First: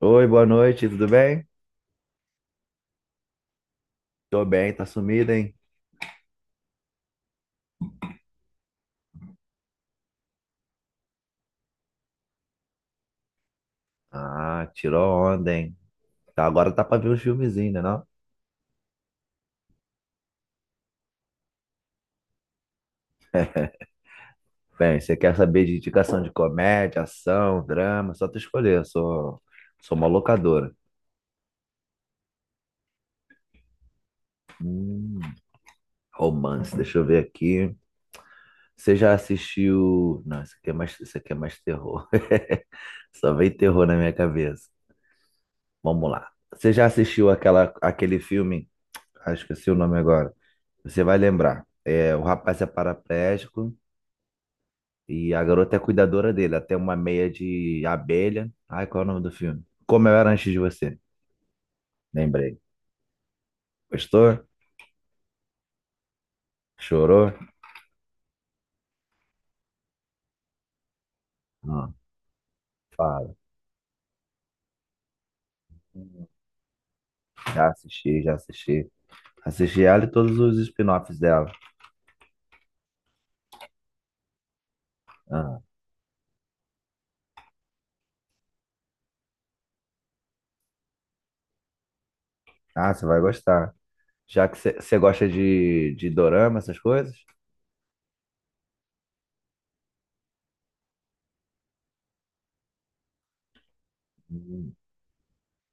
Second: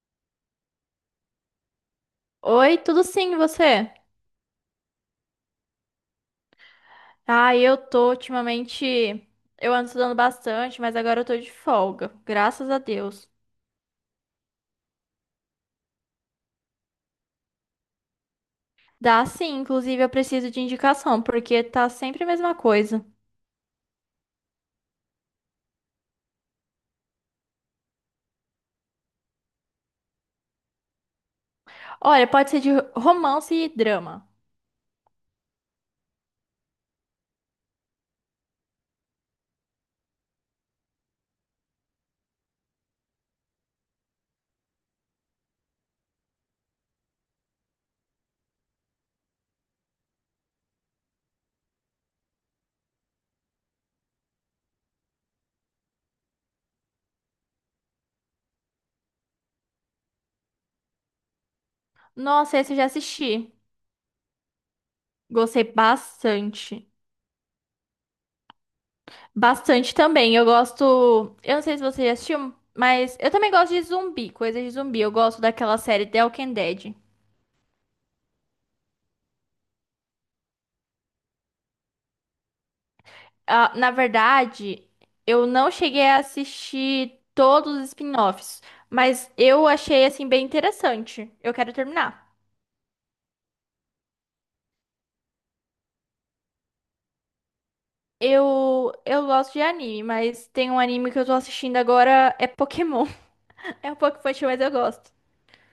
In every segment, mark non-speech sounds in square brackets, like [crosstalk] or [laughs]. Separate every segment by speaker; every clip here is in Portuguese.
Speaker 1: Oi, boa noite, tudo bem?
Speaker 2: Oi, tudo sim, e você?
Speaker 1: Tô bem, tá sumido, hein?
Speaker 2: Ah, eu tô ultimamente. Eu ando estudando bastante, mas agora eu tô de folga, graças a Deus.
Speaker 1: Ah, tirou onda, hein? Tá, agora tá pra ver uns filmezinhos, né, não?
Speaker 2: Dá sim, inclusive eu preciso de indicação, porque tá sempre a mesma coisa.
Speaker 1: Bem, você quer saber de indicação de comédia, ação, drama? Só tu escolher, eu sou uma locadora.
Speaker 2: Olha, pode ser de romance e drama.
Speaker 1: Hum, Romance, deixa eu ver aqui. Você já assistiu... Não, isso aqui é mais terror. [laughs] Só vem terror na minha cabeça. Vamos lá. Você já assistiu aquele filme? Ah, esqueci o nome agora. Você vai lembrar. É, o rapaz é paraplégico e a garota é cuidadora dele, até uma meia de abelha. Ai, qual é o nome do filme? Como eu era antes de você. Lembrei.
Speaker 2: Nossa, esse eu já assisti.
Speaker 1: Gostou?
Speaker 2: Gostei bastante.
Speaker 1: Chorou?
Speaker 2: Bastante também. Eu gosto. Eu não sei se
Speaker 1: Não,
Speaker 2: você já assistiu, mas eu
Speaker 1: fala.
Speaker 2: também gosto de zumbi, coisa de zumbi. Eu gosto daquela série The Walking Dead.
Speaker 1: Já assisti, já assisti. Assisti ela e todos os spin-offs dela.
Speaker 2: Ah, na verdade, eu
Speaker 1: Ah,
Speaker 2: não cheguei a assistir todos os spin-offs, mas eu achei assim bem interessante. Eu quero terminar.
Speaker 1: você vai gostar. Já que você gosta de dorama, essas coisas?
Speaker 2: Eu gosto de anime, mas tem um anime que eu tô assistindo agora é Pokémon. [laughs] É um pouco infantil, mas eu
Speaker 1: Hum.
Speaker 2: gosto.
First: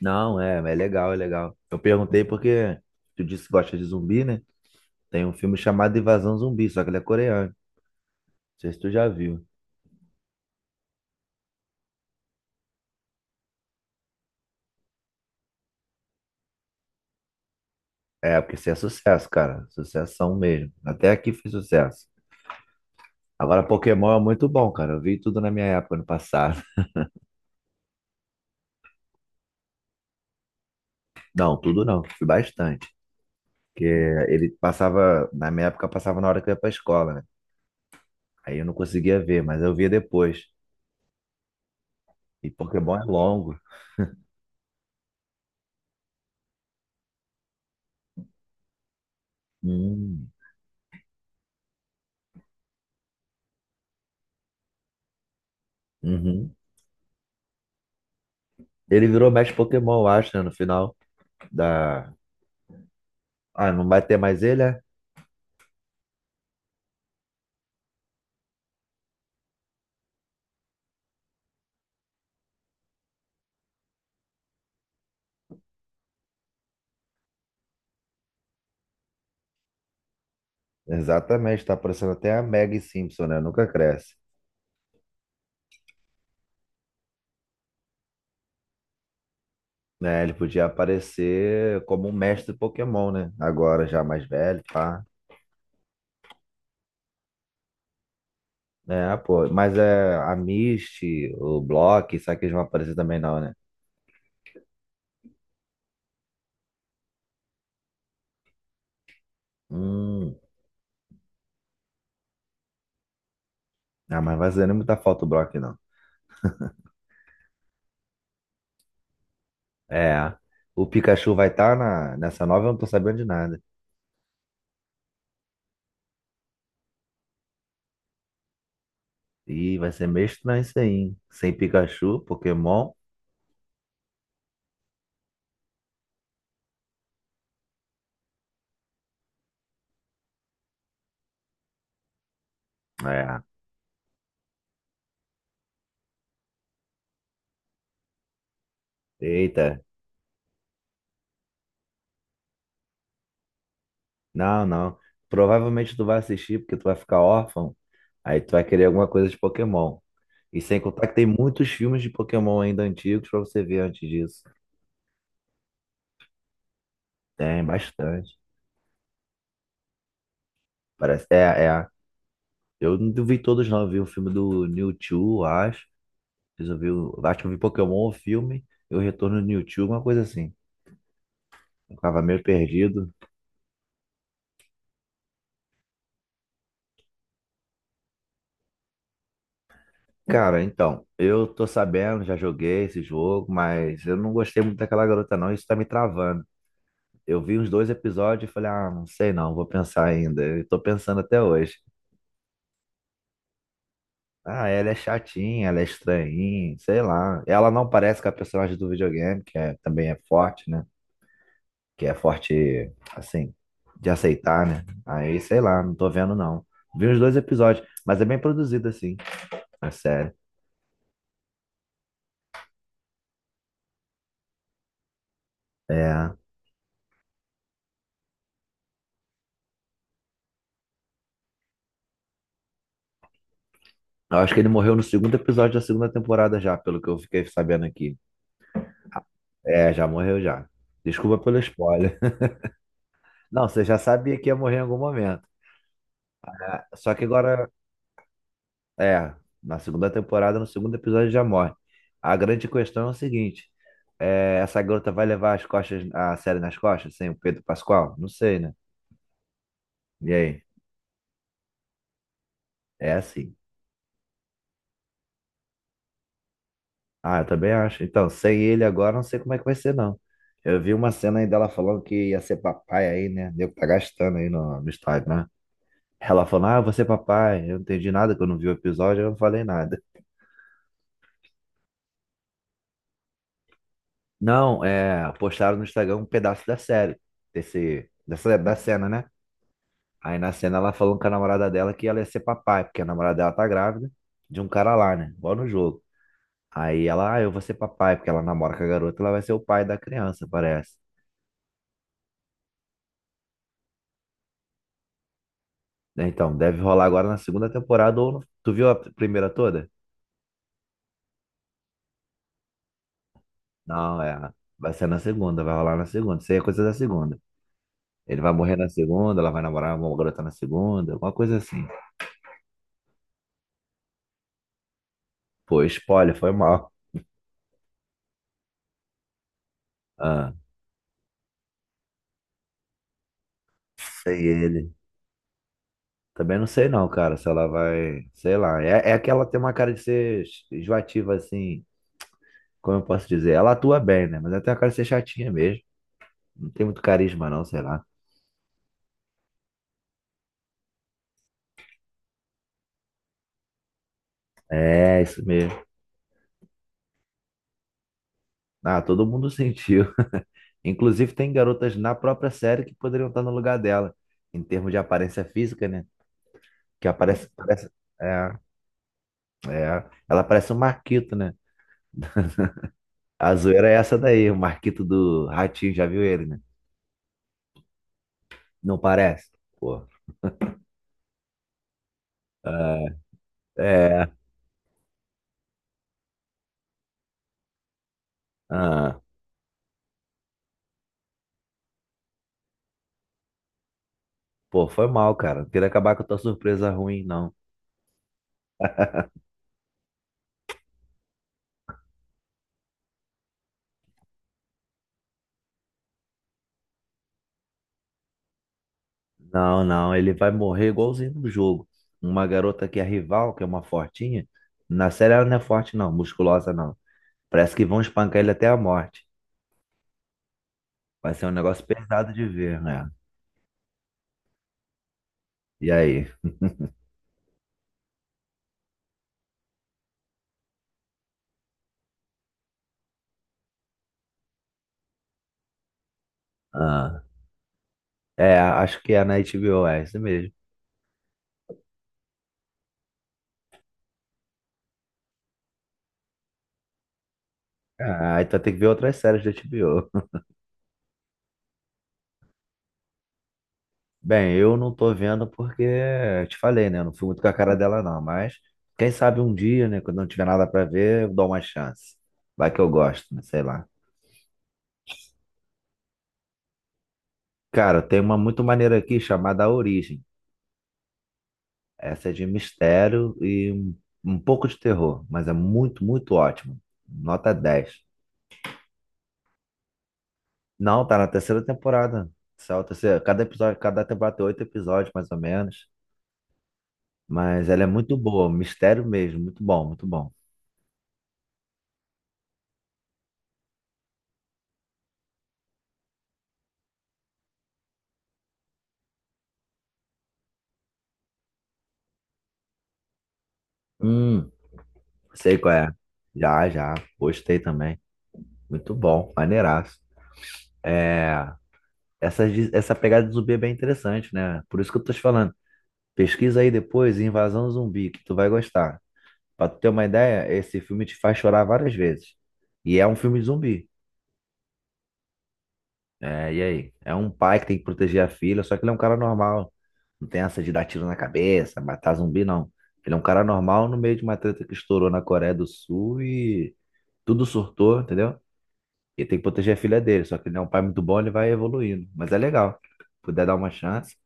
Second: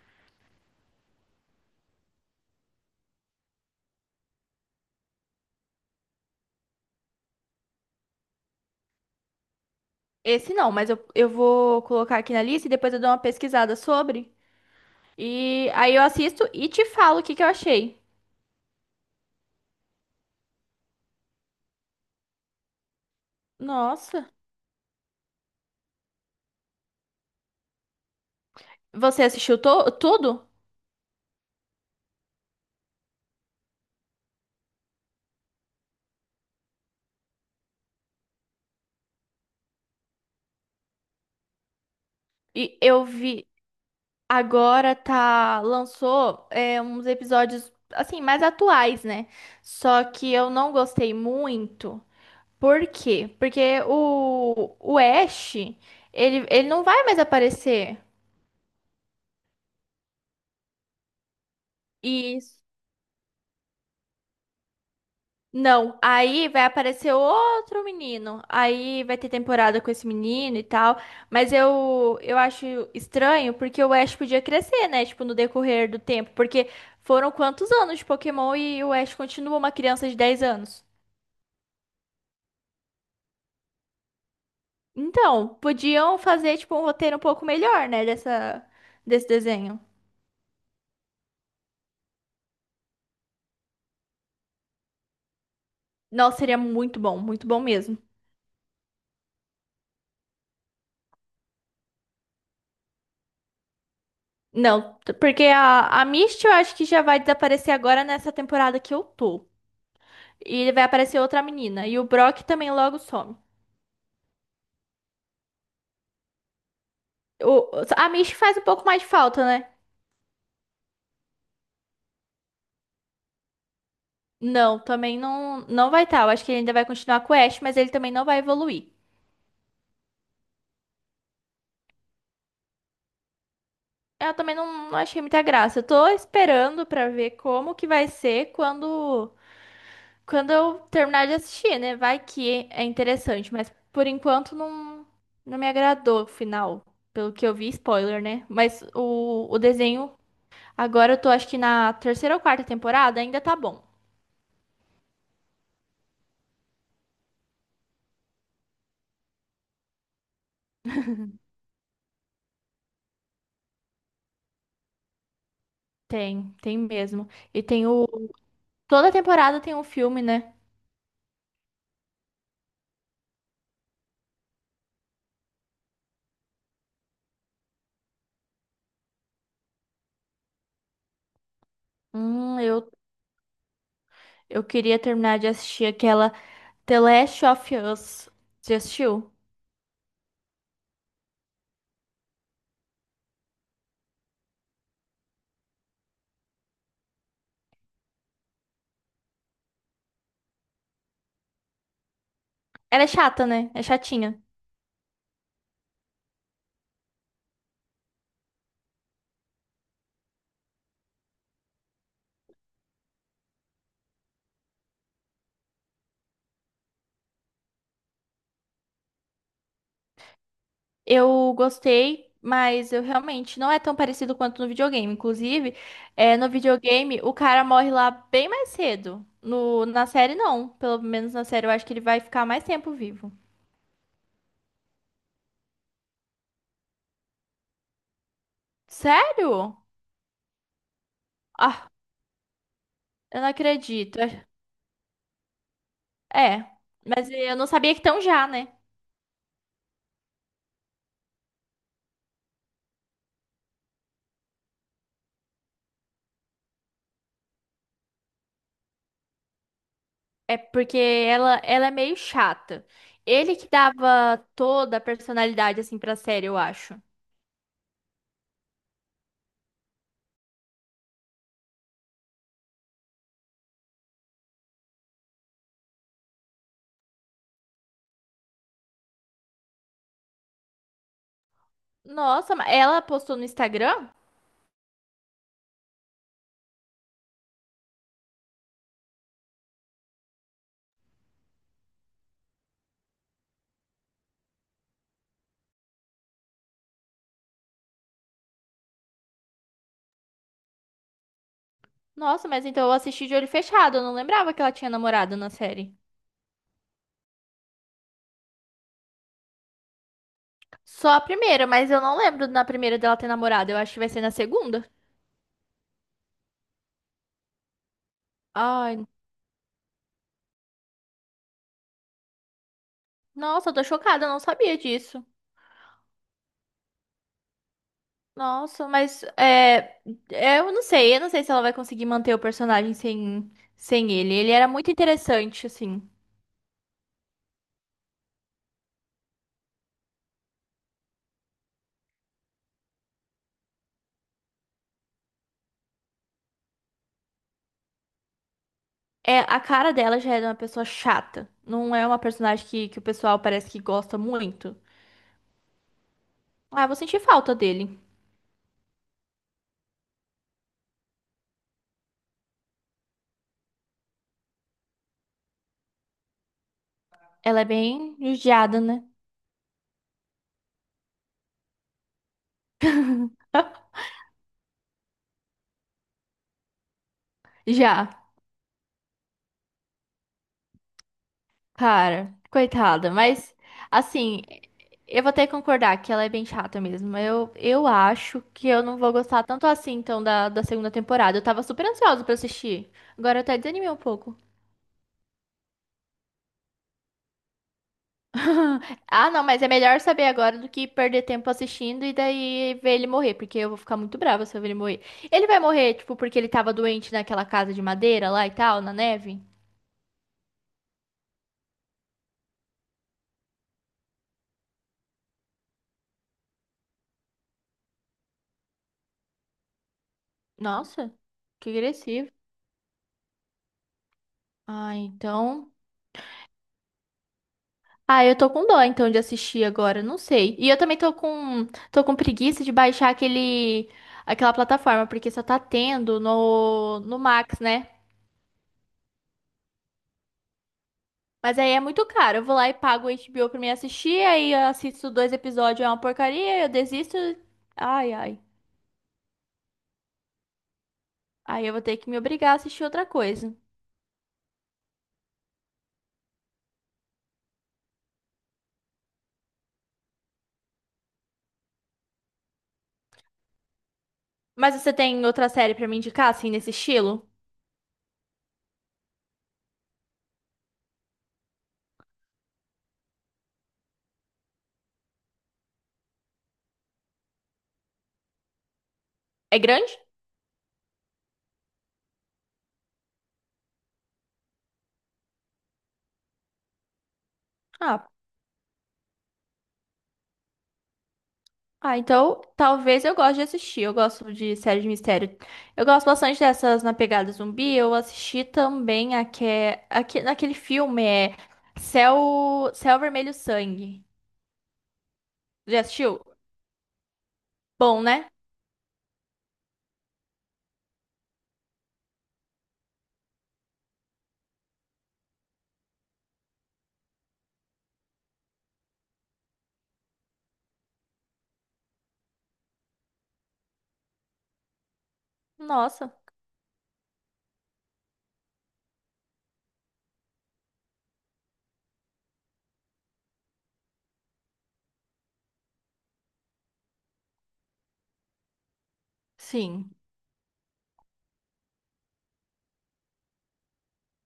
Speaker 1: Não, é legal, é legal. Eu perguntei porque tu disse que gosta de zumbi, né? Tem um filme chamado Invasão Zumbi, só que ele é coreano. Não sei se tu já viu.
Speaker 2: Esse não, mas eu vou colocar aqui na lista e depois eu dou uma pesquisada sobre. E aí eu assisto e te falo o que que eu achei.
Speaker 1: É, porque isso é sucesso, cara. Sucessão mesmo. Até aqui foi sucesso. Agora, Pokémon é
Speaker 2: Nossa,
Speaker 1: muito bom, cara. Eu vi tudo na minha época, no passado.
Speaker 2: você assistiu to tudo?
Speaker 1: [laughs] Não, tudo não. Vi bastante. Porque ele passava, na minha época, passava na hora que eu ia pra escola, né? Aí eu não conseguia ver, mas eu via depois. E
Speaker 2: E
Speaker 1: Pokémon é
Speaker 2: eu vi
Speaker 1: longo.
Speaker 2: Agora tá, lançou uns episódios assim mais atuais, né? Só
Speaker 1: Hum,
Speaker 2: que eu não gostei muito. Por quê? Porque o Ash, ele,
Speaker 1: uhum.
Speaker 2: ele não vai mais aparecer.
Speaker 1: Ele virou mestre Pokémon, eu acho, né? No final da...
Speaker 2: Isso.
Speaker 1: Ah, não vai ter mais ele, é?
Speaker 2: Não, aí vai aparecer outro menino. Aí vai ter temporada com esse menino e tal. Mas eu acho estranho porque o Ash podia crescer, né? Tipo, no decorrer do tempo. Porque foram quantos anos de Pokémon e o Ash continua uma criança de 10 anos?
Speaker 1: Exatamente. Tá parecendo até a Maggie Simpson, né? Nunca cresce.
Speaker 2: Então, podiam fazer tipo um roteiro um pouco melhor, né, dessa desse desenho.
Speaker 1: Né? Ele podia aparecer como um mestre Pokémon, né? Agora já mais velho, pá.
Speaker 2: Nossa, seria muito bom mesmo.
Speaker 1: É, pô. Mas é a Misty, o Brock, será que eles vão aparecer também não, né?
Speaker 2: Não, porque a Misty eu acho que já vai desaparecer agora nessa temporada que eu tô.
Speaker 1: Hum.
Speaker 2: E vai aparecer outra menina. E o Brock também logo some.
Speaker 1: Ah, mas vai fazer nem muita falta o Brock, não.
Speaker 2: O, a Misty faz um pouco mais de falta, né?
Speaker 1: É. O Pikachu vai estar nessa nova, eu não tô sabendo de nada.
Speaker 2: Não, também não, não vai estar. Eu acho que ele ainda vai continuar com o Ash, mas ele também não vai evoluir.
Speaker 1: Ih, vai ser meio estranho isso aí, hein? Sem Pikachu, Pokémon.
Speaker 2: Eu também não, não achei muita graça. Eu tô esperando pra ver como que vai ser quando. Quando eu terminar de assistir, né? Vai que é
Speaker 1: É.
Speaker 2: interessante, mas por enquanto não, não me agradou o final. Pelo que eu vi, spoiler, né? Mas o
Speaker 1: Eita.
Speaker 2: desenho, agora eu tô acho que na terceira ou quarta temporada, ainda tá bom.
Speaker 1: Não, não. Provavelmente tu vai assistir porque tu vai ficar órfão. Aí tu vai querer alguma coisa de Pokémon. E sem contar que tem muitos filmes de Pokémon ainda antigos pra você ver antes disso.
Speaker 2: Tem, tem mesmo. E
Speaker 1: Tem
Speaker 2: tem o.
Speaker 1: bastante.
Speaker 2: Toda temporada tem um filme, né?
Speaker 1: Parece. É, é. Eu não vi todos, não. Eu vi o filme do Mewtwo, acho. Fiz eu vi o- Acho que eu vi Pokémon, o filme, e o Retorno do Mewtwo, uma coisa assim. Eu tava meio
Speaker 2: Hum, eu,
Speaker 1: perdido.
Speaker 2: eu queria terminar de assistir aquela The Last of Us. Você assistiu?
Speaker 1: Cara, então, eu tô sabendo, já joguei esse jogo, mas eu não gostei muito daquela garota, não. Isso tá me travando. Eu vi uns dois episódios e falei, ah, não sei não, vou pensar ainda. Eu tô pensando até hoje.
Speaker 2: Ela é chata, né? É chatinha.
Speaker 1: Ah, ela é chatinha, ela é estranhinha, sei lá. Ela não parece com a personagem do videogame, que é, também é forte, né? Que é forte, assim, de aceitar, né? Aí, sei lá, não tô vendo, não. Vi os dois episódios, mas é bem produzido, assim, a série.
Speaker 2: Eu gostei, mas eu realmente não é tão parecido quanto no videogame. Inclusive,
Speaker 1: É.
Speaker 2: é, no videogame o cara morre lá bem mais cedo. No, na série, não. Pelo menos na série eu acho que ele vai ficar mais tempo vivo.
Speaker 1: Eu acho que ele morreu no segundo episódio da segunda temporada já, pelo que eu fiquei sabendo aqui.
Speaker 2: Sério?
Speaker 1: É, já morreu já. Desculpa pelo
Speaker 2: Ah,
Speaker 1: spoiler. [laughs]
Speaker 2: eu não
Speaker 1: Não, você já
Speaker 2: acredito.
Speaker 1: sabia que ia morrer em algum momento.
Speaker 2: É,
Speaker 1: Só que
Speaker 2: mas eu não
Speaker 1: agora
Speaker 2: sabia que tão já, né?
Speaker 1: é, na segunda temporada, no segundo episódio já morre. A grande questão é o seguinte: é, essa garota vai levar as costas, a série nas costas, sem o Pedro Pascoal? Não sei, né? E
Speaker 2: É
Speaker 1: aí?
Speaker 2: porque ela é meio chata.
Speaker 1: É assim.
Speaker 2: Ele que dava toda a personalidade assim pra série, eu acho.
Speaker 1: Ah, eu também acho. Então, sem ele agora, não sei como é que vai ser, não. Eu vi uma cena aí dela falando que ia ser papai aí, né? Deu que tá gastando aí no estádio, né? Ela falando, ah, eu vou ser papai. Eu não entendi nada, que eu não vi o episódio, eu não falei nada.
Speaker 2: Nossa, mas ela postou no Instagram?
Speaker 1: Não, é, postaram no Instagram um pedaço da série, da cena, né? Aí na cena ela falou com a namorada dela que ela ia ser papai, porque a namorada dela tá grávida de um cara lá, né? Igual no jogo. Aí ela, ah, eu vou ser papai, porque ela namora com a garota, ela vai ser o pai da criança, parece.
Speaker 2: Nossa, mas então eu assisti de olho fechado. Eu não lembrava que ela tinha namorado na série.
Speaker 1: Então, deve rolar agora na segunda temporada ou no... Tu viu a primeira toda?
Speaker 2: Só a primeira, mas eu não lembro na primeira dela ter namorado. Eu acho que vai ser
Speaker 1: Não,
Speaker 2: na
Speaker 1: é.
Speaker 2: segunda.
Speaker 1: Vai ser na segunda, vai rolar na segunda. Isso aí é coisa da segunda. Ele vai morrer na
Speaker 2: Ai,
Speaker 1: segunda, ela vai namorar uma garota na segunda, alguma coisa assim.
Speaker 2: nossa, eu tô chocada, eu não sabia disso.
Speaker 1: Pô, spoiler, foi mal.
Speaker 2: Nossa, mas é,
Speaker 1: Ah,
Speaker 2: é, eu não sei se ela vai conseguir manter o personagem sem ele.
Speaker 1: sei
Speaker 2: Ele era
Speaker 1: ele.
Speaker 2: muito interessante, assim.
Speaker 1: Também não sei não, cara, se ela vai, sei lá. É que ela tem uma cara de ser enjoativa, assim, como eu posso dizer. Ela atua bem, né? Mas ela tem uma cara de ser chatinha mesmo. Não tem muito carisma não, sei lá.
Speaker 2: É, a cara dela já é uma pessoa chata. Não é uma personagem que o pessoal parece que gosta muito.
Speaker 1: É, isso mesmo.
Speaker 2: Ah, eu vou sentir falta dele.
Speaker 1: Ah, todo mundo [laughs] sentiu. Inclusive tem garotas na própria série que poderiam estar no lugar dela, em termos de aparência física, né? Que aparece,
Speaker 2: Ela é
Speaker 1: parece,
Speaker 2: bem
Speaker 1: é,
Speaker 2: judiada, né?
Speaker 1: ela parece um Marquito, né? A zoeira é essa daí, o Marquito do Ratinho, já viu ele, né?
Speaker 2: Já.
Speaker 1: Não parece? Pô.
Speaker 2: Cara, coitada,
Speaker 1: É,
Speaker 2: mas
Speaker 1: é.
Speaker 2: assim, eu vou ter que concordar que ela é bem chata mesmo. Eu acho que eu não vou
Speaker 1: Ah.
Speaker 2: gostar tanto assim, então, da segunda temporada. Eu tava super ansiosa pra assistir. Agora eu até desanimei um pouco.
Speaker 1: Pô, foi mal, cara. Não queria acabar com a tua surpresa ruim, não.
Speaker 2: [laughs] Ah, não, mas é melhor saber agora do que perder tempo assistindo e daí ver ele morrer, porque eu vou ficar muito brava se eu ver ele morrer. Ele vai morrer, tipo, porque ele tava doente naquela casa de madeira lá e tal, na neve?
Speaker 1: Não, não, ele vai morrer igualzinho no jogo. Uma garota que é rival, que é uma fortinha, na série ela não é forte, não, musculosa, não. Parece que vão espancar ele até a morte.
Speaker 2: Nossa,
Speaker 1: Vai ser um
Speaker 2: que
Speaker 1: negócio
Speaker 2: agressivo.
Speaker 1: pesado de ver, né?
Speaker 2: Ah, então.
Speaker 1: E aí?
Speaker 2: Ah, eu tô com dó então de assistir agora, não sei. E eu também tô com preguiça de baixar aquele aquela plataforma, porque só tá tendo no
Speaker 1: Ah,
Speaker 2: Max, né?
Speaker 1: é, acho que é na HBO, é isso mesmo.
Speaker 2: Mas aí é muito caro. Eu vou lá e pago o HBO pra me assistir, aí eu assisto dois episódios, é uma porcaria, eu desisto. Ai, ai.
Speaker 1: Ah, então tem que ver outras séries da HBO.
Speaker 2: Aí eu vou ter que me obrigar a assistir outra coisa.
Speaker 1: Bem, eu não tô vendo porque te falei, né? Eu não fui muito com a cara dela, não. Mas quem sabe um dia, né? Quando não tiver nada pra ver, eu dou uma chance. Vai que eu gosto, né? Sei lá.
Speaker 2: Mas você tem outra série pra me indicar assim nesse estilo?
Speaker 1: Cara, tem uma muito maneira aqui chamada A Origem. Essa é de mistério e um pouco de terror, mas é muito, muito ótimo. Nota dez.
Speaker 2: É grande?
Speaker 1: Não, tá na terceira temporada. Essa é a terceira. Cada temporada tem oito episódios, mais ou menos. Mas ela é
Speaker 2: Ah.
Speaker 1: muito boa, mistério mesmo, muito bom, muito bom.
Speaker 2: Ah, então talvez eu goste de assistir. Eu gosto de série de mistério. Eu gosto bastante dessas na pegada zumbi. Eu assisti também naquele filme é Céu Vermelho Sangue.
Speaker 1: Hum. Sei qual
Speaker 2: Já
Speaker 1: é.
Speaker 2: assistiu?
Speaker 1: Já, já. Gostei também.
Speaker 2: Bom, né?
Speaker 1: Muito bom. Maneiraço. É, essa pegada de zumbi é bem interessante, né? Por isso que eu tô te falando. Pesquisa aí depois, Invasão Zumbi, que tu vai gostar. Pra tu ter uma ideia, esse filme te faz chorar várias vezes. E é um filme de zumbi.
Speaker 2: Nossa,
Speaker 1: É, e aí? É um pai que tem que proteger a filha, só que ele é um cara normal. Não tem essa de dar tiro na cabeça, matar zumbi, não. Ele é um cara normal no meio de uma treta que estourou na Coreia do Sul e tudo surtou, entendeu? Ele tem que proteger a
Speaker 2: sim.
Speaker 1: filha dele, só que ele é um pai muito bom, ele vai evoluindo. Mas é legal. Puder dar uma chance,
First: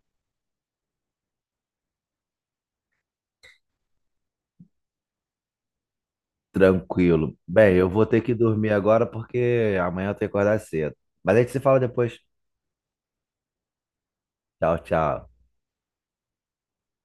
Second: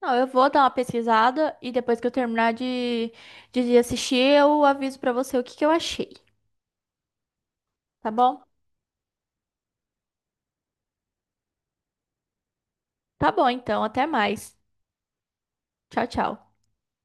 Speaker 2: Não, eu vou dar uma pesquisada e depois que eu terminar de, de assistir, eu aviso pra você o que que eu achei,
Speaker 1: tranquilo. Bem, eu vou
Speaker 2: tá
Speaker 1: ter que
Speaker 2: bom?
Speaker 1: dormir agora porque amanhã eu tenho que acordar cedo. Mas a gente se fala depois.
Speaker 2: Tá bom, então, até mais.
Speaker 1: Tchau, tchau.
Speaker 2: Tchau, tchau.